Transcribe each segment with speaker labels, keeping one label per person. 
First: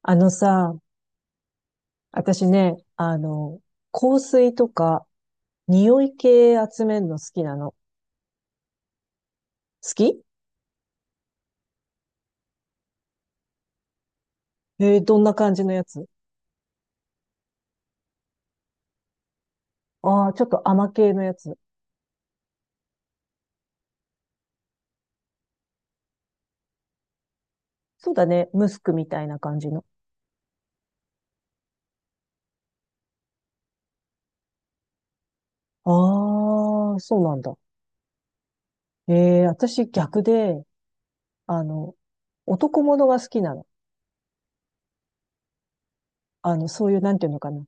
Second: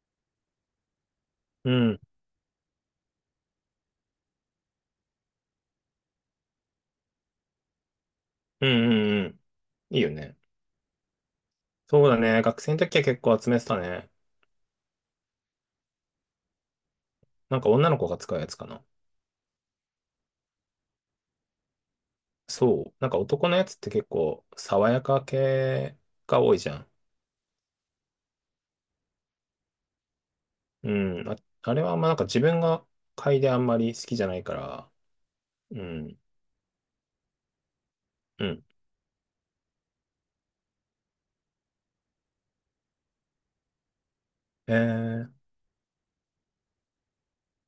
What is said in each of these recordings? Speaker 1: あのさ、
Speaker 2: うん。
Speaker 1: 私ね、香水とか、匂い系集めるの好きなの。
Speaker 2: うんうんうん。
Speaker 1: 好
Speaker 2: いいよ
Speaker 1: き、
Speaker 2: ね。そうだね。学生の時は結構集めてたね。
Speaker 1: えーどんな感じのやつ？
Speaker 2: なんか女の子が使うやつかな。
Speaker 1: ああー、ちょっと甘系のやつ。
Speaker 2: そう。なんか男のやつって結構爽やか系が多いじゃん。
Speaker 1: そうだね、ムスクみたいな感じの。
Speaker 2: うん。あ、あれはなんか自分が嗅いであんまり好きじゃないから。うん。
Speaker 1: ああ、そうなんだ。
Speaker 2: うん。
Speaker 1: えー、私逆で、あの、男物が好きなの。
Speaker 2: えー、
Speaker 1: そういう、なんていうのかな。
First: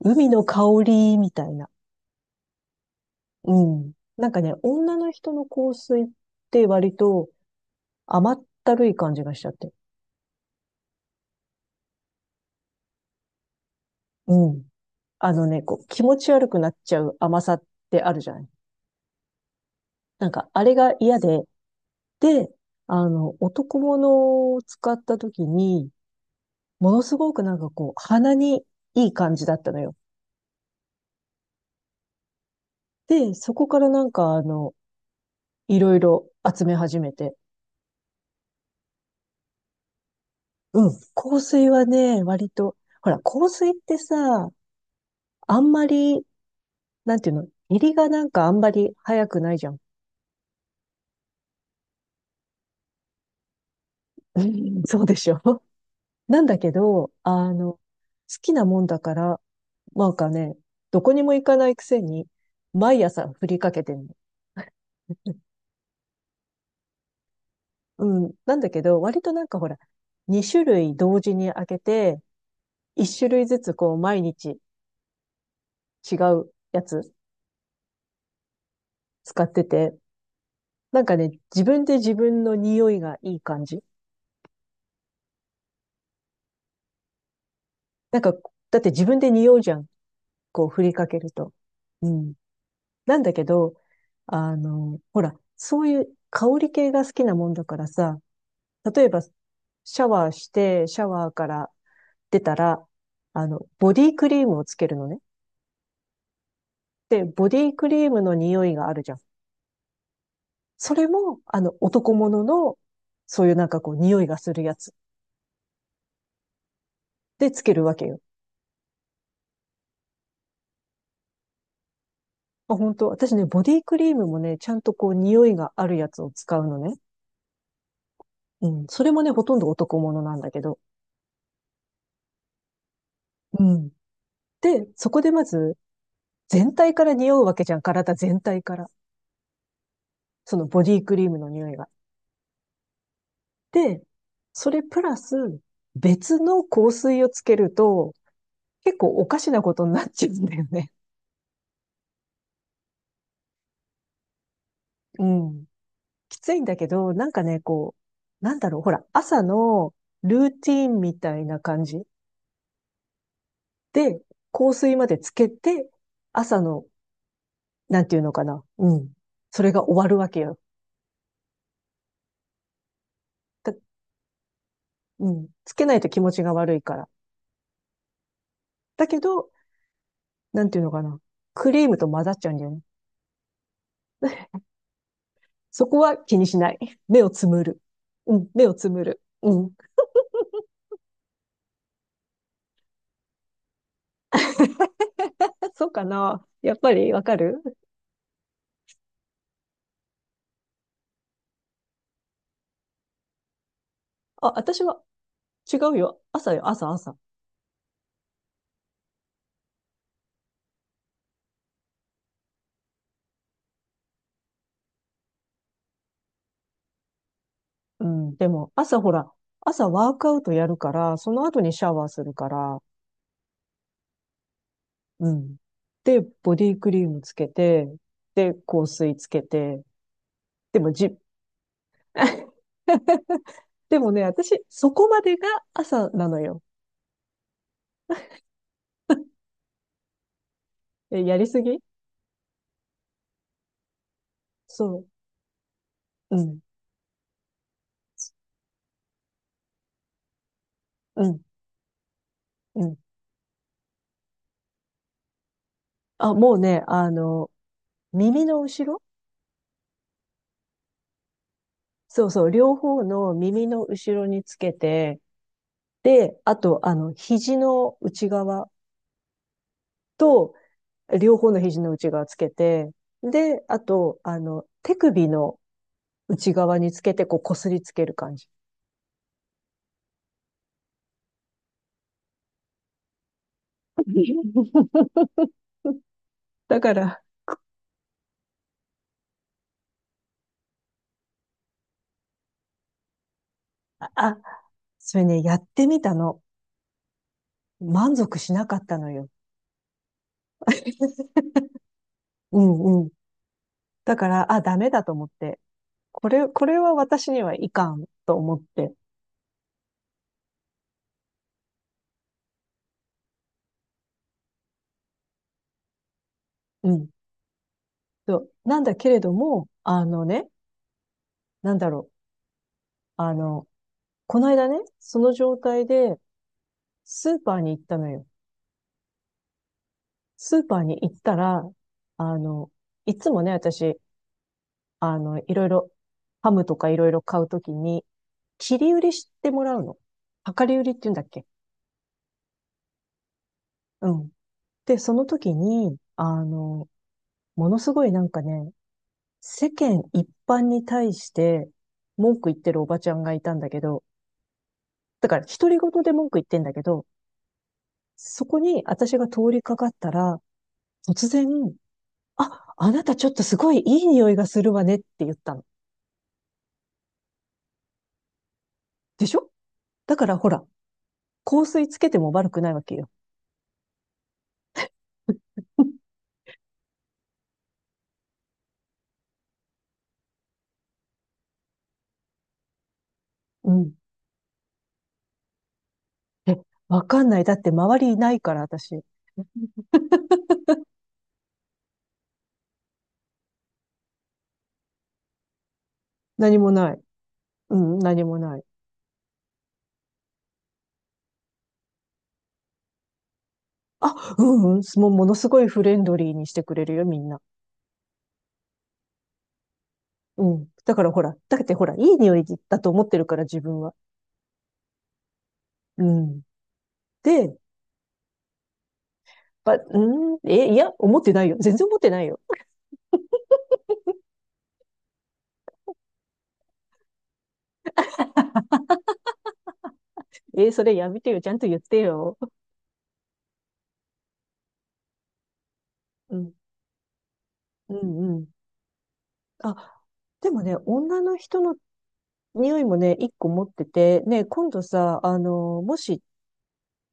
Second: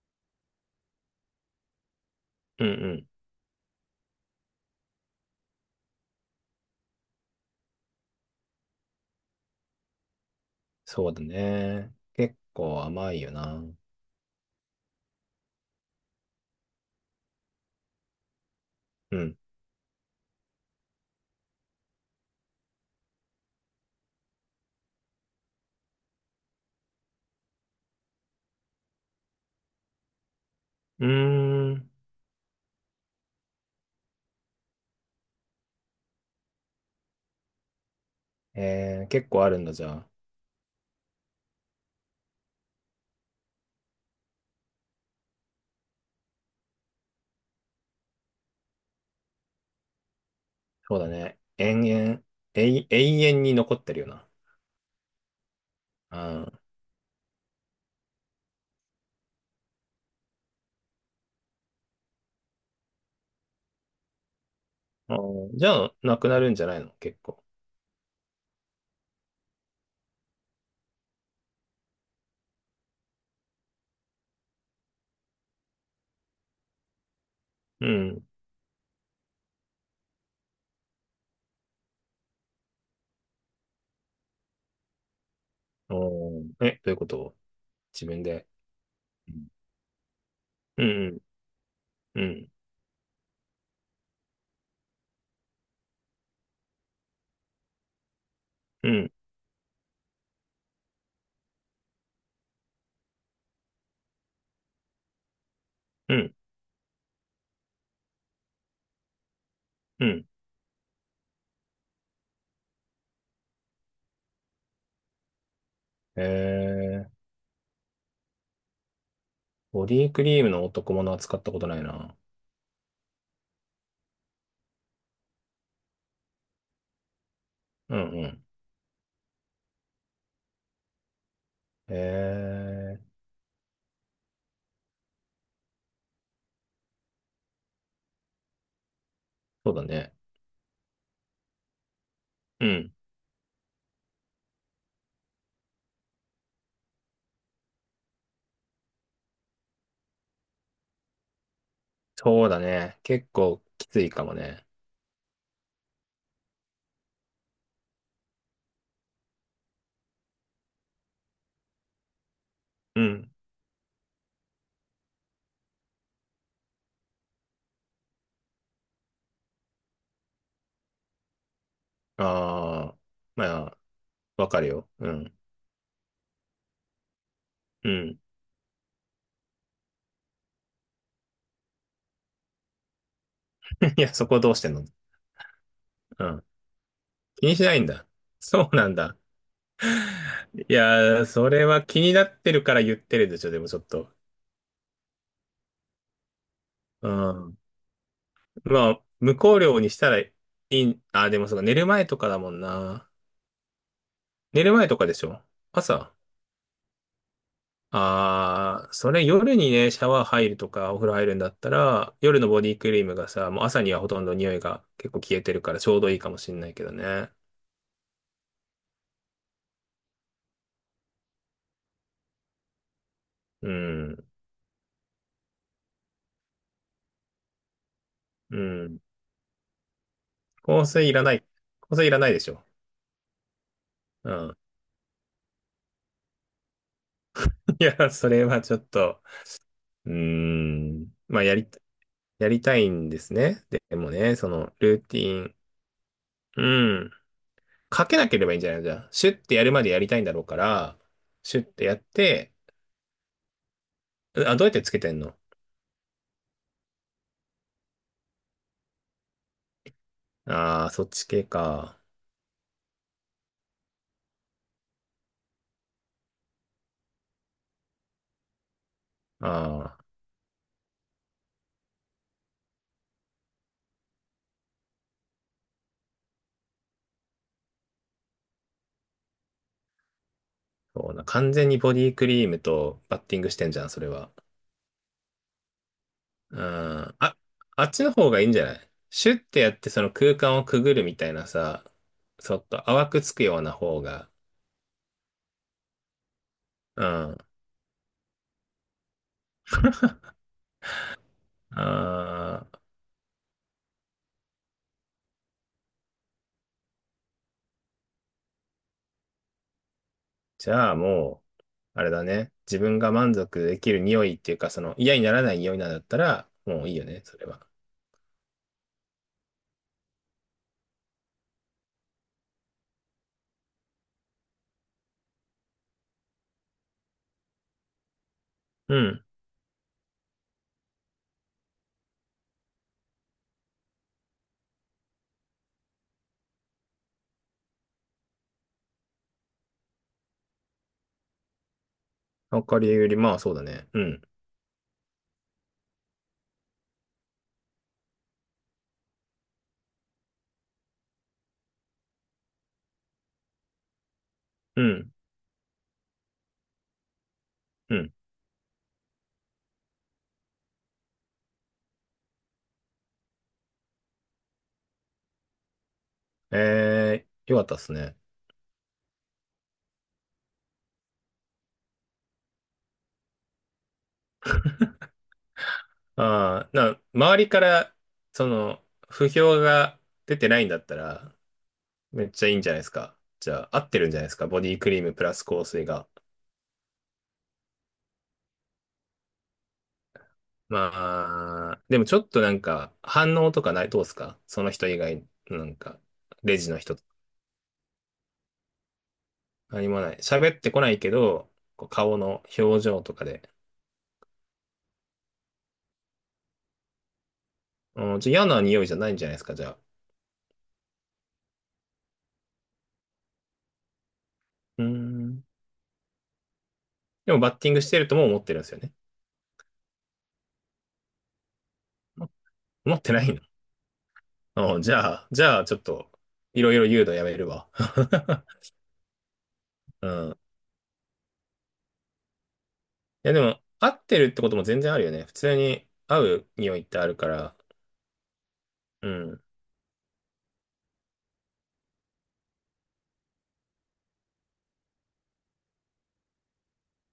Speaker 1: 海の香りみたいな。
Speaker 2: うんうん。
Speaker 1: うん。なんかね、女の人の香水って割と甘ったるい感じがしちゃって。
Speaker 2: そうだね。結構甘いよな。
Speaker 1: うん。あのね、こう、気持ち悪くなっちゃう甘さってあるじゃない？
Speaker 2: うん。
Speaker 1: なんか、あれが嫌で、で、男物を使った時に、ものすごくなんかこう、鼻にいい感じだったのよ。
Speaker 2: うーん。
Speaker 1: で、そこからなんかいろいろ集め始めて。
Speaker 2: えー、結構あるんだじゃあ。
Speaker 1: うん。香水はね、割と、ほら、香水ってさ、あんまり、なんていうの、入りがなんかあんまり早くないじゃん。
Speaker 2: そうだね。延々、永遠に残ってるよな。
Speaker 1: うんそうでしょ？ なんだけど、好きなもんだから、なんかね、どこにも行かないくせに、毎朝振りかけてるの。
Speaker 2: あー、じゃあ、なくなるんじゃないの、結構。
Speaker 1: うん。なんだけど、割となんかほら、2種類同時に開けて、1種類ずつこう毎日違うやつ
Speaker 2: うん。
Speaker 1: 使ってて、なんかね、自分で自分の匂いがいい感じ。
Speaker 2: おー、え、どういうこと、自
Speaker 1: なん
Speaker 2: 分
Speaker 1: か、
Speaker 2: で。
Speaker 1: だって自分で
Speaker 2: うん、
Speaker 1: 匂うじゃん。こう
Speaker 2: う
Speaker 1: 振りかけ
Speaker 2: ん、
Speaker 1: ると。う
Speaker 2: う
Speaker 1: ん。
Speaker 2: ん、
Speaker 1: なんだけど、ほら、そういう香り系が好きなもんだからさ、
Speaker 2: う
Speaker 1: 例え
Speaker 2: ん、
Speaker 1: ば、シャワーして、シャワーからってたら、ボディクリームをつけるのね。
Speaker 2: うん。
Speaker 1: で、ボディクリームの匂いがあるじゃん。
Speaker 2: うん、
Speaker 1: それも、男物の、そういうなんかこう、匂いがするやつ
Speaker 2: えー、
Speaker 1: でつけるわけよ。
Speaker 2: ボディクリームの男物は使ったことないな。
Speaker 1: あ、本当私ね、ボディクリームもね、ちゃんとこう、匂いがあるやつを使うのね。
Speaker 2: うん、うん。
Speaker 1: うん。それもね、ほとんど男物なんだけど。
Speaker 2: えー、
Speaker 1: うん。で、そこでまず、全体から匂うわけじゃん。体全体から。
Speaker 2: そうだね。
Speaker 1: そのボディクリームの匂いが。
Speaker 2: うん。
Speaker 1: で、それプラス、別の香水をつけると、結構おかしなことになっちゃうんだよね。
Speaker 2: そうだね。結構きついかもね。
Speaker 1: うん。きついんだけど、なんかね、こう、なんだろう、ほら、朝のルーティーンみたいな感じ
Speaker 2: うん。
Speaker 1: で、香水までつけて、朝の、なんていうのかな、うん。それが終わるわけよ。
Speaker 2: ああ、ま
Speaker 1: だ、
Speaker 2: あ、わかるよ。う
Speaker 1: う
Speaker 2: ん、
Speaker 1: ん。つけないと気持ちが悪いから。
Speaker 2: うん。
Speaker 1: だけど、なんていうのかな、クリームと混ざっちゃうんだよね。
Speaker 2: いや、そこどうしてんの？
Speaker 1: そこは
Speaker 2: う
Speaker 1: 気
Speaker 2: ん。
Speaker 1: にしない。目をつ
Speaker 2: 気に
Speaker 1: む
Speaker 2: しな
Speaker 1: る。
Speaker 2: いんだ。
Speaker 1: うん、目
Speaker 2: そ
Speaker 1: を
Speaker 2: うな
Speaker 1: つ
Speaker 2: ん
Speaker 1: む
Speaker 2: だ。
Speaker 1: る。うん。
Speaker 2: いやー、それは気になってるから言ってるでしょ、でもちょっと。
Speaker 1: そうかな。やっぱ
Speaker 2: う
Speaker 1: りわか
Speaker 2: ん。
Speaker 1: る？
Speaker 2: まあ、無香料にしたらいい、あ、でもそうか、寝る前とかだもんな。
Speaker 1: あ、
Speaker 2: 寝る
Speaker 1: 私
Speaker 2: 前と
Speaker 1: は
Speaker 2: かでしょ？
Speaker 1: 違う
Speaker 2: 朝。
Speaker 1: よ。朝よ、朝、朝。
Speaker 2: ああ、それ夜にね、シャワー入るとか、お風呂入るんだったら、夜のボディクリームがさ、もう朝にはほとんど匂いが結構消えてるからちょうどいいかもしんないけどね。
Speaker 1: うん、でも、朝ほら、朝ワークアウトやるから、その後にシャワーするから、
Speaker 2: うん。
Speaker 1: うん。で、ボディクリームつけて、で、
Speaker 2: う
Speaker 1: 香
Speaker 2: ん。
Speaker 1: 水つけて、で
Speaker 2: 香
Speaker 1: も
Speaker 2: 水
Speaker 1: じ、
Speaker 2: いらない。香水いらないでしょ。
Speaker 1: でもね、
Speaker 2: うん。
Speaker 1: 私、そこまでが朝なのよ。
Speaker 2: いや、それはちょっと、うーん。
Speaker 1: え、や
Speaker 2: まあ、
Speaker 1: りすぎ？
Speaker 2: やりたいんですね。でもね、その、ル
Speaker 1: そ
Speaker 2: ーティン。
Speaker 1: う。うん、
Speaker 2: うん。かけなければいいんじゃないの、じゃあ、シュッてやるまでやりたいんだろうから、
Speaker 1: うん、
Speaker 2: シュッてやって、
Speaker 1: うん。
Speaker 2: う、あ、どうやってつけてんの？
Speaker 1: あ、もうね、耳の後ろ。
Speaker 2: ああー、そっち系か。
Speaker 1: そうそう、両方の耳の後ろにつけて、で、あと、肘の内側
Speaker 2: ああ、
Speaker 1: と両方の肘の内側つけて、で、あと、手首の内側につけて、こう、こすりつける感じ。
Speaker 2: そうな。完全にボディクリームとバッティングしてんじゃん、それは。う
Speaker 1: だか
Speaker 2: ん。
Speaker 1: ら、
Speaker 2: あ、あっちの方がいいんじゃない、シュッてやってその空間をくぐるみたいなさ、ちょっと淡くつくような方が。
Speaker 1: あ、それね、やってみたの。
Speaker 2: うん。
Speaker 1: 満足しなかったのよ。う
Speaker 2: あ、
Speaker 1: んうん。だから、あ、ダメだと思って。これは私にはいかんと思って。
Speaker 2: じゃあもう、あれだね。自分が満足できる匂いっていうか、その嫌にならない匂いなんだったら、も
Speaker 1: う
Speaker 2: ういいよ
Speaker 1: ん。
Speaker 2: ね、それは。
Speaker 1: そうなんだけれども、あのね、なんだろう。あの、この間ね、その状態でスーパーに行ったのよ。
Speaker 2: うん。
Speaker 1: スーパーに行ったら、あの、いつもね、私、あの、いろいろ、ハムとかいろいろ買うときに、切り売りしてもらうの。量り売りって言うんだっけ？
Speaker 2: わかりより、まあそうだね。う
Speaker 1: う
Speaker 2: ん。
Speaker 1: ん。で、その時に、ものすごいなんかね、世間一般に対して文句言ってるおばちゃんがいたんだけど、
Speaker 2: うん。
Speaker 1: だから独り言で文句言ってんだけど、
Speaker 2: うん。
Speaker 1: そこに私が通りかかったら、突然、あ、あなたちょっとすごいいい匂いがするわねって言ったの。
Speaker 2: えー、よかったっすね。
Speaker 1: でしょ？だからほら、香水つけても悪くないわけよ。
Speaker 2: ああ、な、周りから、その、不評が出てないんだったら、めっちゃいいんじゃないですか。じゃ
Speaker 1: う
Speaker 2: あ、合っ
Speaker 1: ん。
Speaker 2: てるんじゃないですか。ボディクリームプラス香水が。
Speaker 1: え、わかんない。だって周りいないから、私。
Speaker 2: まあ、でもちょっとなんか、反応とかない、どうっすかその人以外、なんか、
Speaker 1: 何
Speaker 2: レジ
Speaker 1: も
Speaker 2: の
Speaker 1: な
Speaker 2: 人
Speaker 1: い。うん、何もない。
Speaker 2: 何もない。喋ってこないけど、こう顔の表情とかで。
Speaker 1: あ、うんうん、もうものすごいフレンドリーにしてくれるよ、みんな。
Speaker 2: うん、じゃあ嫌な匂いじゃないんじゃないですか、じゃあ。
Speaker 1: うん。だからほら、だってほら、いい匂いだと思ってるから、自分は。
Speaker 2: うーん。
Speaker 1: うん。
Speaker 2: でもバッ
Speaker 1: で、
Speaker 2: ティングしてるとも思ってるんですよね。
Speaker 1: ば、うん、え、いや、思ってないよ。全然思ってない
Speaker 2: も
Speaker 1: よ。
Speaker 2: 思ってないの？うん、じゃあ、じゃあちょっと、いろいろ言うのやめるわ。うん。い
Speaker 1: えーそれやめてよ。ちゃんと言ってよ。
Speaker 2: やでも、合ってるってことも全然あるよね。普通に合
Speaker 1: う
Speaker 2: う
Speaker 1: ん。
Speaker 2: 匂いってあるから。
Speaker 1: うんうん。
Speaker 2: うん。
Speaker 1: あ、でもね、女の人の匂いもね、一個持ってて、ね、今度さ、もし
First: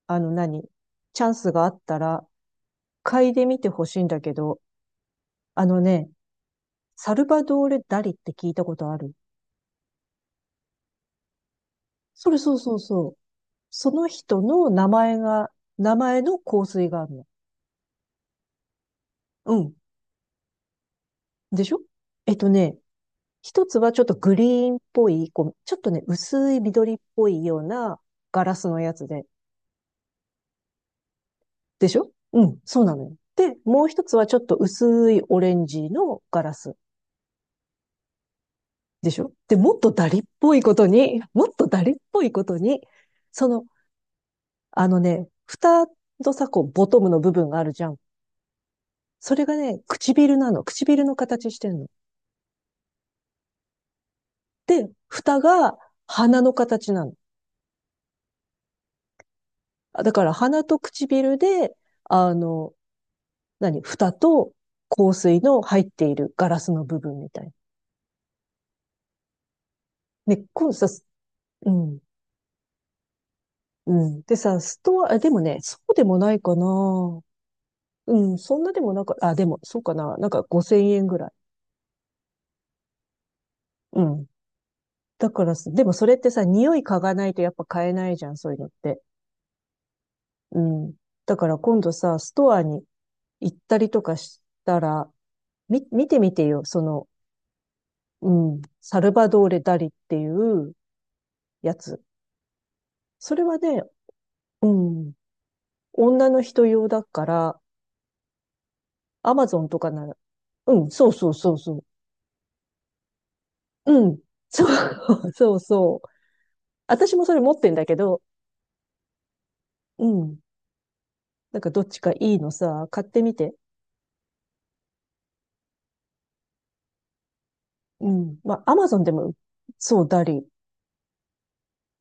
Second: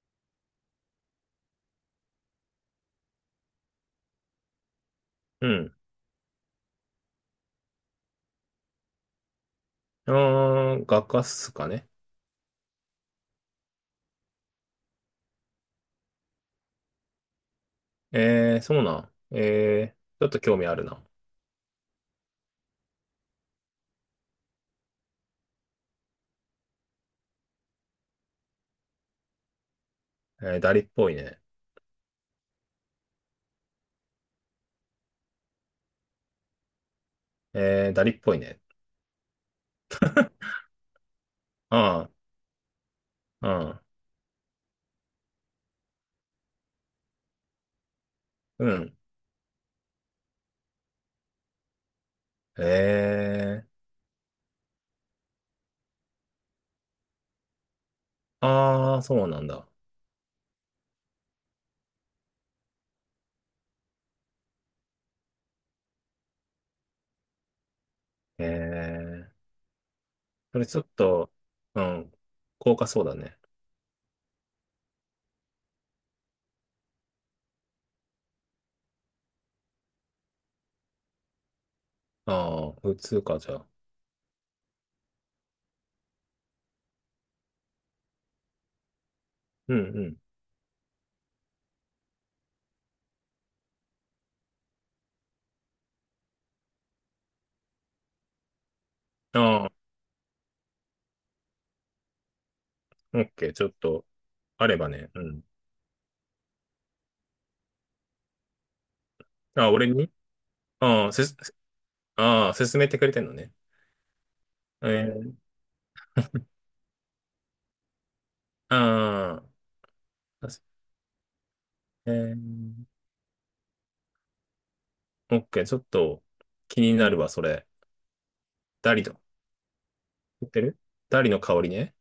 Speaker 1: あの何、チャンスがあったら、嗅いでみてほしいんだけど、
Speaker 2: う
Speaker 1: あ
Speaker 2: ん。
Speaker 1: のね、サルバドーレ・ダリって聞いたことある？
Speaker 2: あー、画家っすかね。
Speaker 1: それそうそうそう。その人の名前が、名前の香水があるの。
Speaker 2: えー、そうなん。
Speaker 1: うん。
Speaker 2: えー、ちょっと興味あるな。
Speaker 1: でしょ？えっとね、一つはちょっとグリーンっぽい、こう、ちょっとね、薄い緑っぽいようなガラスのやつで。
Speaker 2: えー、ダリっぽいね。
Speaker 1: でしょ、うん、そうなのよ。で、もう一つはちょっと薄いオレンジのガラス。
Speaker 2: えー、ダリっぽいね。
Speaker 1: でしょ、で、もっとダリっぽいことに、もっとダリっ
Speaker 2: あ
Speaker 1: ぽいことに、そ
Speaker 2: あ、
Speaker 1: の、
Speaker 2: うん。
Speaker 1: あのね、蓋のさ、こう、ボトムの部分があるじゃん。
Speaker 2: うん。
Speaker 1: それがね、唇なの。唇の形してんの。
Speaker 2: へえ。
Speaker 1: で、蓋が鼻の形なの。
Speaker 2: ああ、そうなんだ。
Speaker 1: だから鼻と唇で、あの、何蓋と香水の入っているガラスの部分みたいな。
Speaker 2: へえ。
Speaker 1: ね、
Speaker 2: それ
Speaker 1: 今
Speaker 2: ちょ
Speaker 1: さ、
Speaker 2: っと、
Speaker 1: う
Speaker 2: う
Speaker 1: ん、
Speaker 2: ん。高価そうだね。
Speaker 1: うん。でさ、ストア、でもね、そうでもないかな。うん、そんなでもなんか、あ、でも、そうかな。なんか50円ぐらい。
Speaker 2: ああ、普通か、じゃあ。
Speaker 1: うん。だからさ、でもそれってさ、匂い嗅がないとやっぱ買えないじゃん、そういうのって。
Speaker 2: うんうん。
Speaker 1: うん。だから今度さ、ストアに行ったりとかしたら、み、見てみてよ、その、うん、サルバドーレ・
Speaker 2: ああ、
Speaker 1: ダリっていうやつ。
Speaker 2: オッ
Speaker 1: それ
Speaker 2: ケー。
Speaker 1: は
Speaker 2: ちょっ
Speaker 1: ね、
Speaker 2: と、あ
Speaker 1: う
Speaker 2: ればね。
Speaker 1: ん、
Speaker 2: うん。
Speaker 1: 女の人用だから、アマゾン
Speaker 2: あ、
Speaker 1: と
Speaker 2: 俺
Speaker 1: かな
Speaker 2: に、
Speaker 1: ら、うん、
Speaker 2: あ
Speaker 1: そ
Speaker 2: あ、
Speaker 1: う
Speaker 2: せ、
Speaker 1: そうそうそ
Speaker 2: ああ、勧めてくれてんのね。
Speaker 1: う。うん、そ
Speaker 2: え
Speaker 1: う、
Speaker 2: ー、
Speaker 1: そうそう。私もそれ持ってんだけど、
Speaker 2: あ
Speaker 1: うん、
Speaker 2: あ、確
Speaker 1: なんかどっちか
Speaker 2: え
Speaker 1: い
Speaker 2: ー、
Speaker 1: いのさ、買ってみて。
Speaker 2: オッケー。ちょっと、気になるわ、それ。
Speaker 1: うん。まあ、アマ
Speaker 2: ダ
Speaker 1: ゾ
Speaker 2: リ
Speaker 1: ンで
Speaker 2: の、
Speaker 1: も、そう、ダリ。
Speaker 2: 言ってるダリの香りね。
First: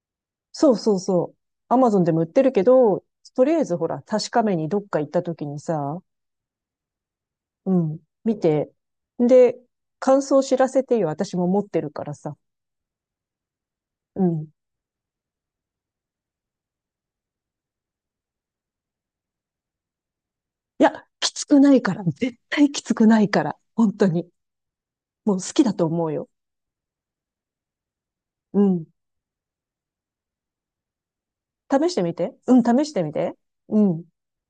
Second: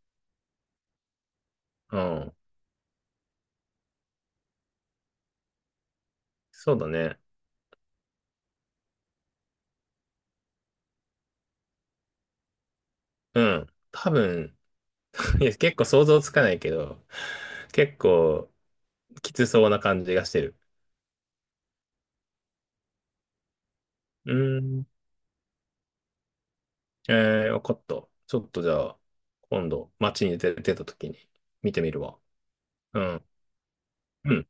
Speaker 1: そうそうそう。アマゾ
Speaker 2: う
Speaker 1: ンでも売っ
Speaker 2: ん。
Speaker 1: てるけど、とりあえずほら、確かめにどっか行った時にさ、
Speaker 2: そうだね。
Speaker 1: うん、見て。で、感想知らせてよ。私も持ってるからさ。
Speaker 2: うん。多
Speaker 1: うん。
Speaker 2: 分、いや、結構想像つかないけど、結構きつそうな感じがしてる。
Speaker 1: いや、きつくないから。絶対きつくないから。本当に。
Speaker 2: うーん。
Speaker 1: もう好きだと思うよ。
Speaker 2: えー、わかった。ちょっ
Speaker 1: う
Speaker 2: とじゃ
Speaker 1: ん。
Speaker 2: あ、今度、街に出てた時に見て
Speaker 1: 試
Speaker 2: み
Speaker 1: し
Speaker 2: る
Speaker 1: てみ
Speaker 2: わ。
Speaker 1: て。うん、試し
Speaker 2: う
Speaker 1: てみ
Speaker 2: ん。
Speaker 1: て。うん。
Speaker 2: うん。